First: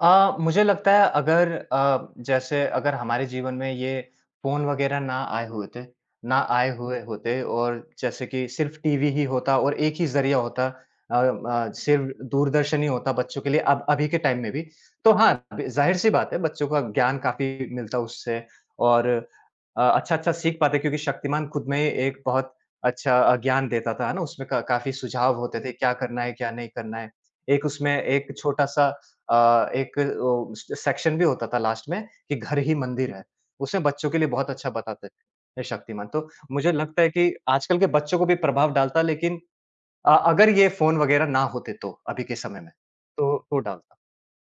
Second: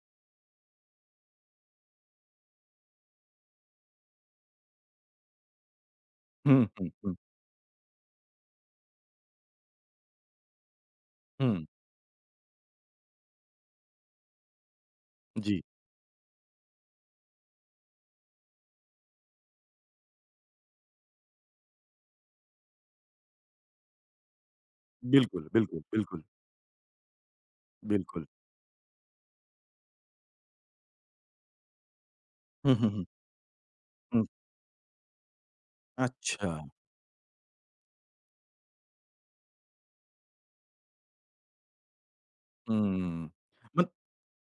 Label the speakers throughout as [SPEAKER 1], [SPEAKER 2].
[SPEAKER 1] अ, मुझे लगता है अगर अ, जैसे अगर हमारे जीवन में ये फ़ोन वग़ैरह ना आए हुए थे ना
[SPEAKER 2] हुँ,
[SPEAKER 1] आए
[SPEAKER 2] हुँ,
[SPEAKER 1] हुए
[SPEAKER 2] हुँ।
[SPEAKER 1] होते और जैसे कि सिर्फ़ टीवी ही होता और एक ही ज़रिया होता अ
[SPEAKER 2] हुँ।
[SPEAKER 1] अ, सिर्फ दूरदर्शन ही होता बच्चों के लिए अब अभी के टाइम में भी तो हाँ,
[SPEAKER 2] जी।
[SPEAKER 1] ज़ाहिर-सी बात है बच्चों का ज्ञान काफ़ी मिलता उससे और अ, अच्छा-अच्छा सीख पाते क्योंकि शक्तिमान खुद में एक बहुत अच्छा अ, ज्ञान देता था ना उसमें क काफ़ी सुझाव
[SPEAKER 2] बिल्कुल,
[SPEAKER 1] होते थे,
[SPEAKER 2] बिल्कुल,
[SPEAKER 1] क्या
[SPEAKER 2] बिल्कुल।
[SPEAKER 1] करना है क्या नहीं करना है? एक उसमें
[SPEAKER 2] बिल्कुल।
[SPEAKER 1] एक छोटा-सा अ, एक ओ, सेक्शन भी होता था लास्ट में कि घर
[SPEAKER 2] हुँ,
[SPEAKER 1] ही
[SPEAKER 2] हुँ, हुँ।
[SPEAKER 1] मंदिर है, उसमें बच्चों के
[SPEAKER 2] हुँ।
[SPEAKER 1] लिए बहुत अच्छा बताते थे शक्तिमान। तो
[SPEAKER 2] अच्छा।
[SPEAKER 1] मुझे लगता है कि आजकल के बच्चों को भी प्रभाव डालता लेकिन अ, अगर ये फ़ोन वग़ैरह ना होते तो, अभी के समय में
[SPEAKER 2] हुँ,
[SPEAKER 1] तो तो
[SPEAKER 2] मत
[SPEAKER 1] डालता।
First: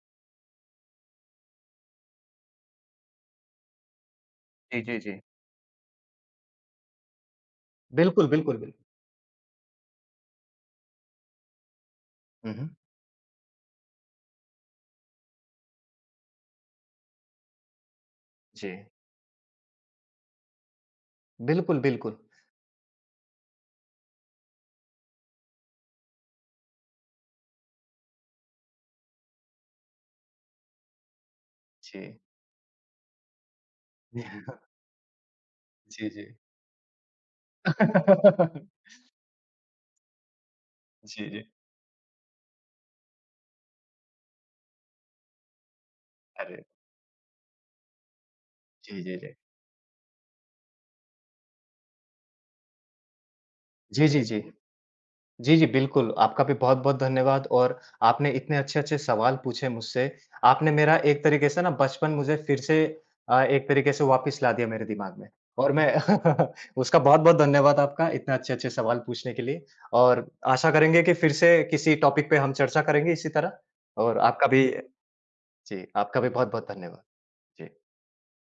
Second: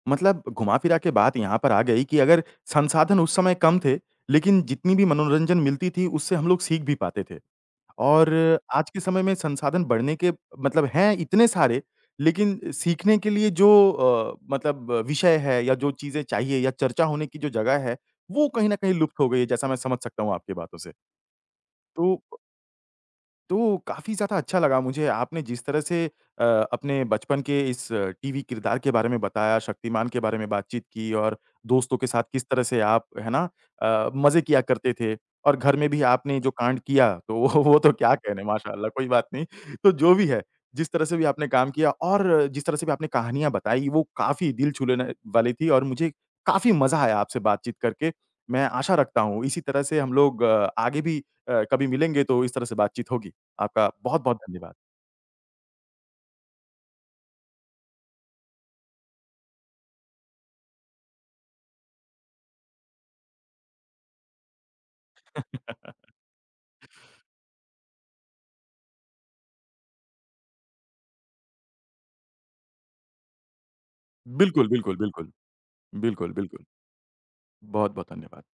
[SPEAKER 2] मतलब घुमा-फिरा के बात यहाँ पर आ गई की अगर संसाधन उस समय कम थे, लेकिन
[SPEAKER 1] जी,
[SPEAKER 2] जितनी
[SPEAKER 1] जी,
[SPEAKER 2] भी
[SPEAKER 1] जी।
[SPEAKER 2] मनोरंजन मिलती थी उससे हम लोग सीख भी पाते थे।
[SPEAKER 1] बिल्कुल,
[SPEAKER 2] और
[SPEAKER 1] बिल्कुल, बिल्क
[SPEAKER 2] आज के समय में संसाधन बढ़ने के मतलब हैं इतने सारे
[SPEAKER 1] हुँ,
[SPEAKER 2] लेकिन
[SPEAKER 1] हुँ।
[SPEAKER 2] सीखने के लिए जो अ, मतलब विषय है या जो चीज़ें चाहिए या चर्चा होने की जो जगह है, वो कहीं न
[SPEAKER 1] जी।
[SPEAKER 2] कहीं लुप्त हो गई है जैसा मैं समझ सकता हूँ आपकी बातों से।
[SPEAKER 1] बिल्कुल,
[SPEAKER 2] तो
[SPEAKER 1] बिल्कुल।
[SPEAKER 2] प तो काफ़ी ज़्यादा अच्छा लगा मुझे आपने जिस तरह से अ, अपने बचपन के इस टीवी किरदार के बारे में बताया, शक्तिमान के बारे में बातचीत की और दोस्तों के
[SPEAKER 1] जी।
[SPEAKER 2] साथ किस तरह से आप, है ना? अ, मज़े किया करते थे और घर में भी
[SPEAKER 1] जी, जी।
[SPEAKER 2] आपने जो कांड किया, तो वो वो तो क्या कहने माशाल्लाह, कोई बात नहीं। तो जो भी है, जिस तरह से भी
[SPEAKER 1] जी,
[SPEAKER 2] आपने
[SPEAKER 1] जी।
[SPEAKER 2] काम किया और जिस तरह से भी आपने कहानियाँ बताई वो काफ़ी दिल छू लेने वाली थी और मुझे
[SPEAKER 1] अरे!
[SPEAKER 2] काफ़ी मज़ा आया आपसे बातचीत करके। मैं आशा
[SPEAKER 1] जी, जी,
[SPEAKER 2] रखता
[SPEAKER 1] जी।
[SPEAKER 2] हूँ इसी तरह से हम लोग अ, आगे भी अ, कभी मिलेंगे तो इस तरह से बातचीत होगी। आपका
[SPEAKER 1] जी, जी,
[SPEAKER 2] बहुत-बहुत
[SPEAKER 1] जी।
[SPEAKER 2] धन्यवाद।
[SPEAKER 1] जी, जी, बिल्कुल, आपका भी बहुत-बहुत धन्यवाद। और आपने इतने अच्छे अच्छे सवाल पूछे मुझसे आपने मेरा एक तरीके से ना बचपन मुझे फिर से अ, एक तरीके से वापिस ला दिया मेरे दिमाग में। और मैं उसका बहुत-बहुत धन्यवाद आपका इतने अच्छे-अच्छे सवाल पूछने के लिए और आशा करेंगे कि फिर से किसी टॉपिक पे हम चर्चा करेंगे इसी तरह। और आपका भी
[SPEAKER 2] बिल्कुल, बिल्कुल, बिल्कुल।
[SPEAKER 1] जी, आपका भी
[SPEAKER 2] बिल्कुल, बिल्कुल,
[SPEAKER 1] बहुत-बहुत धन्यवाद। जी।
[SPEAKER 2] बहुत-बहुत धन्यवाद।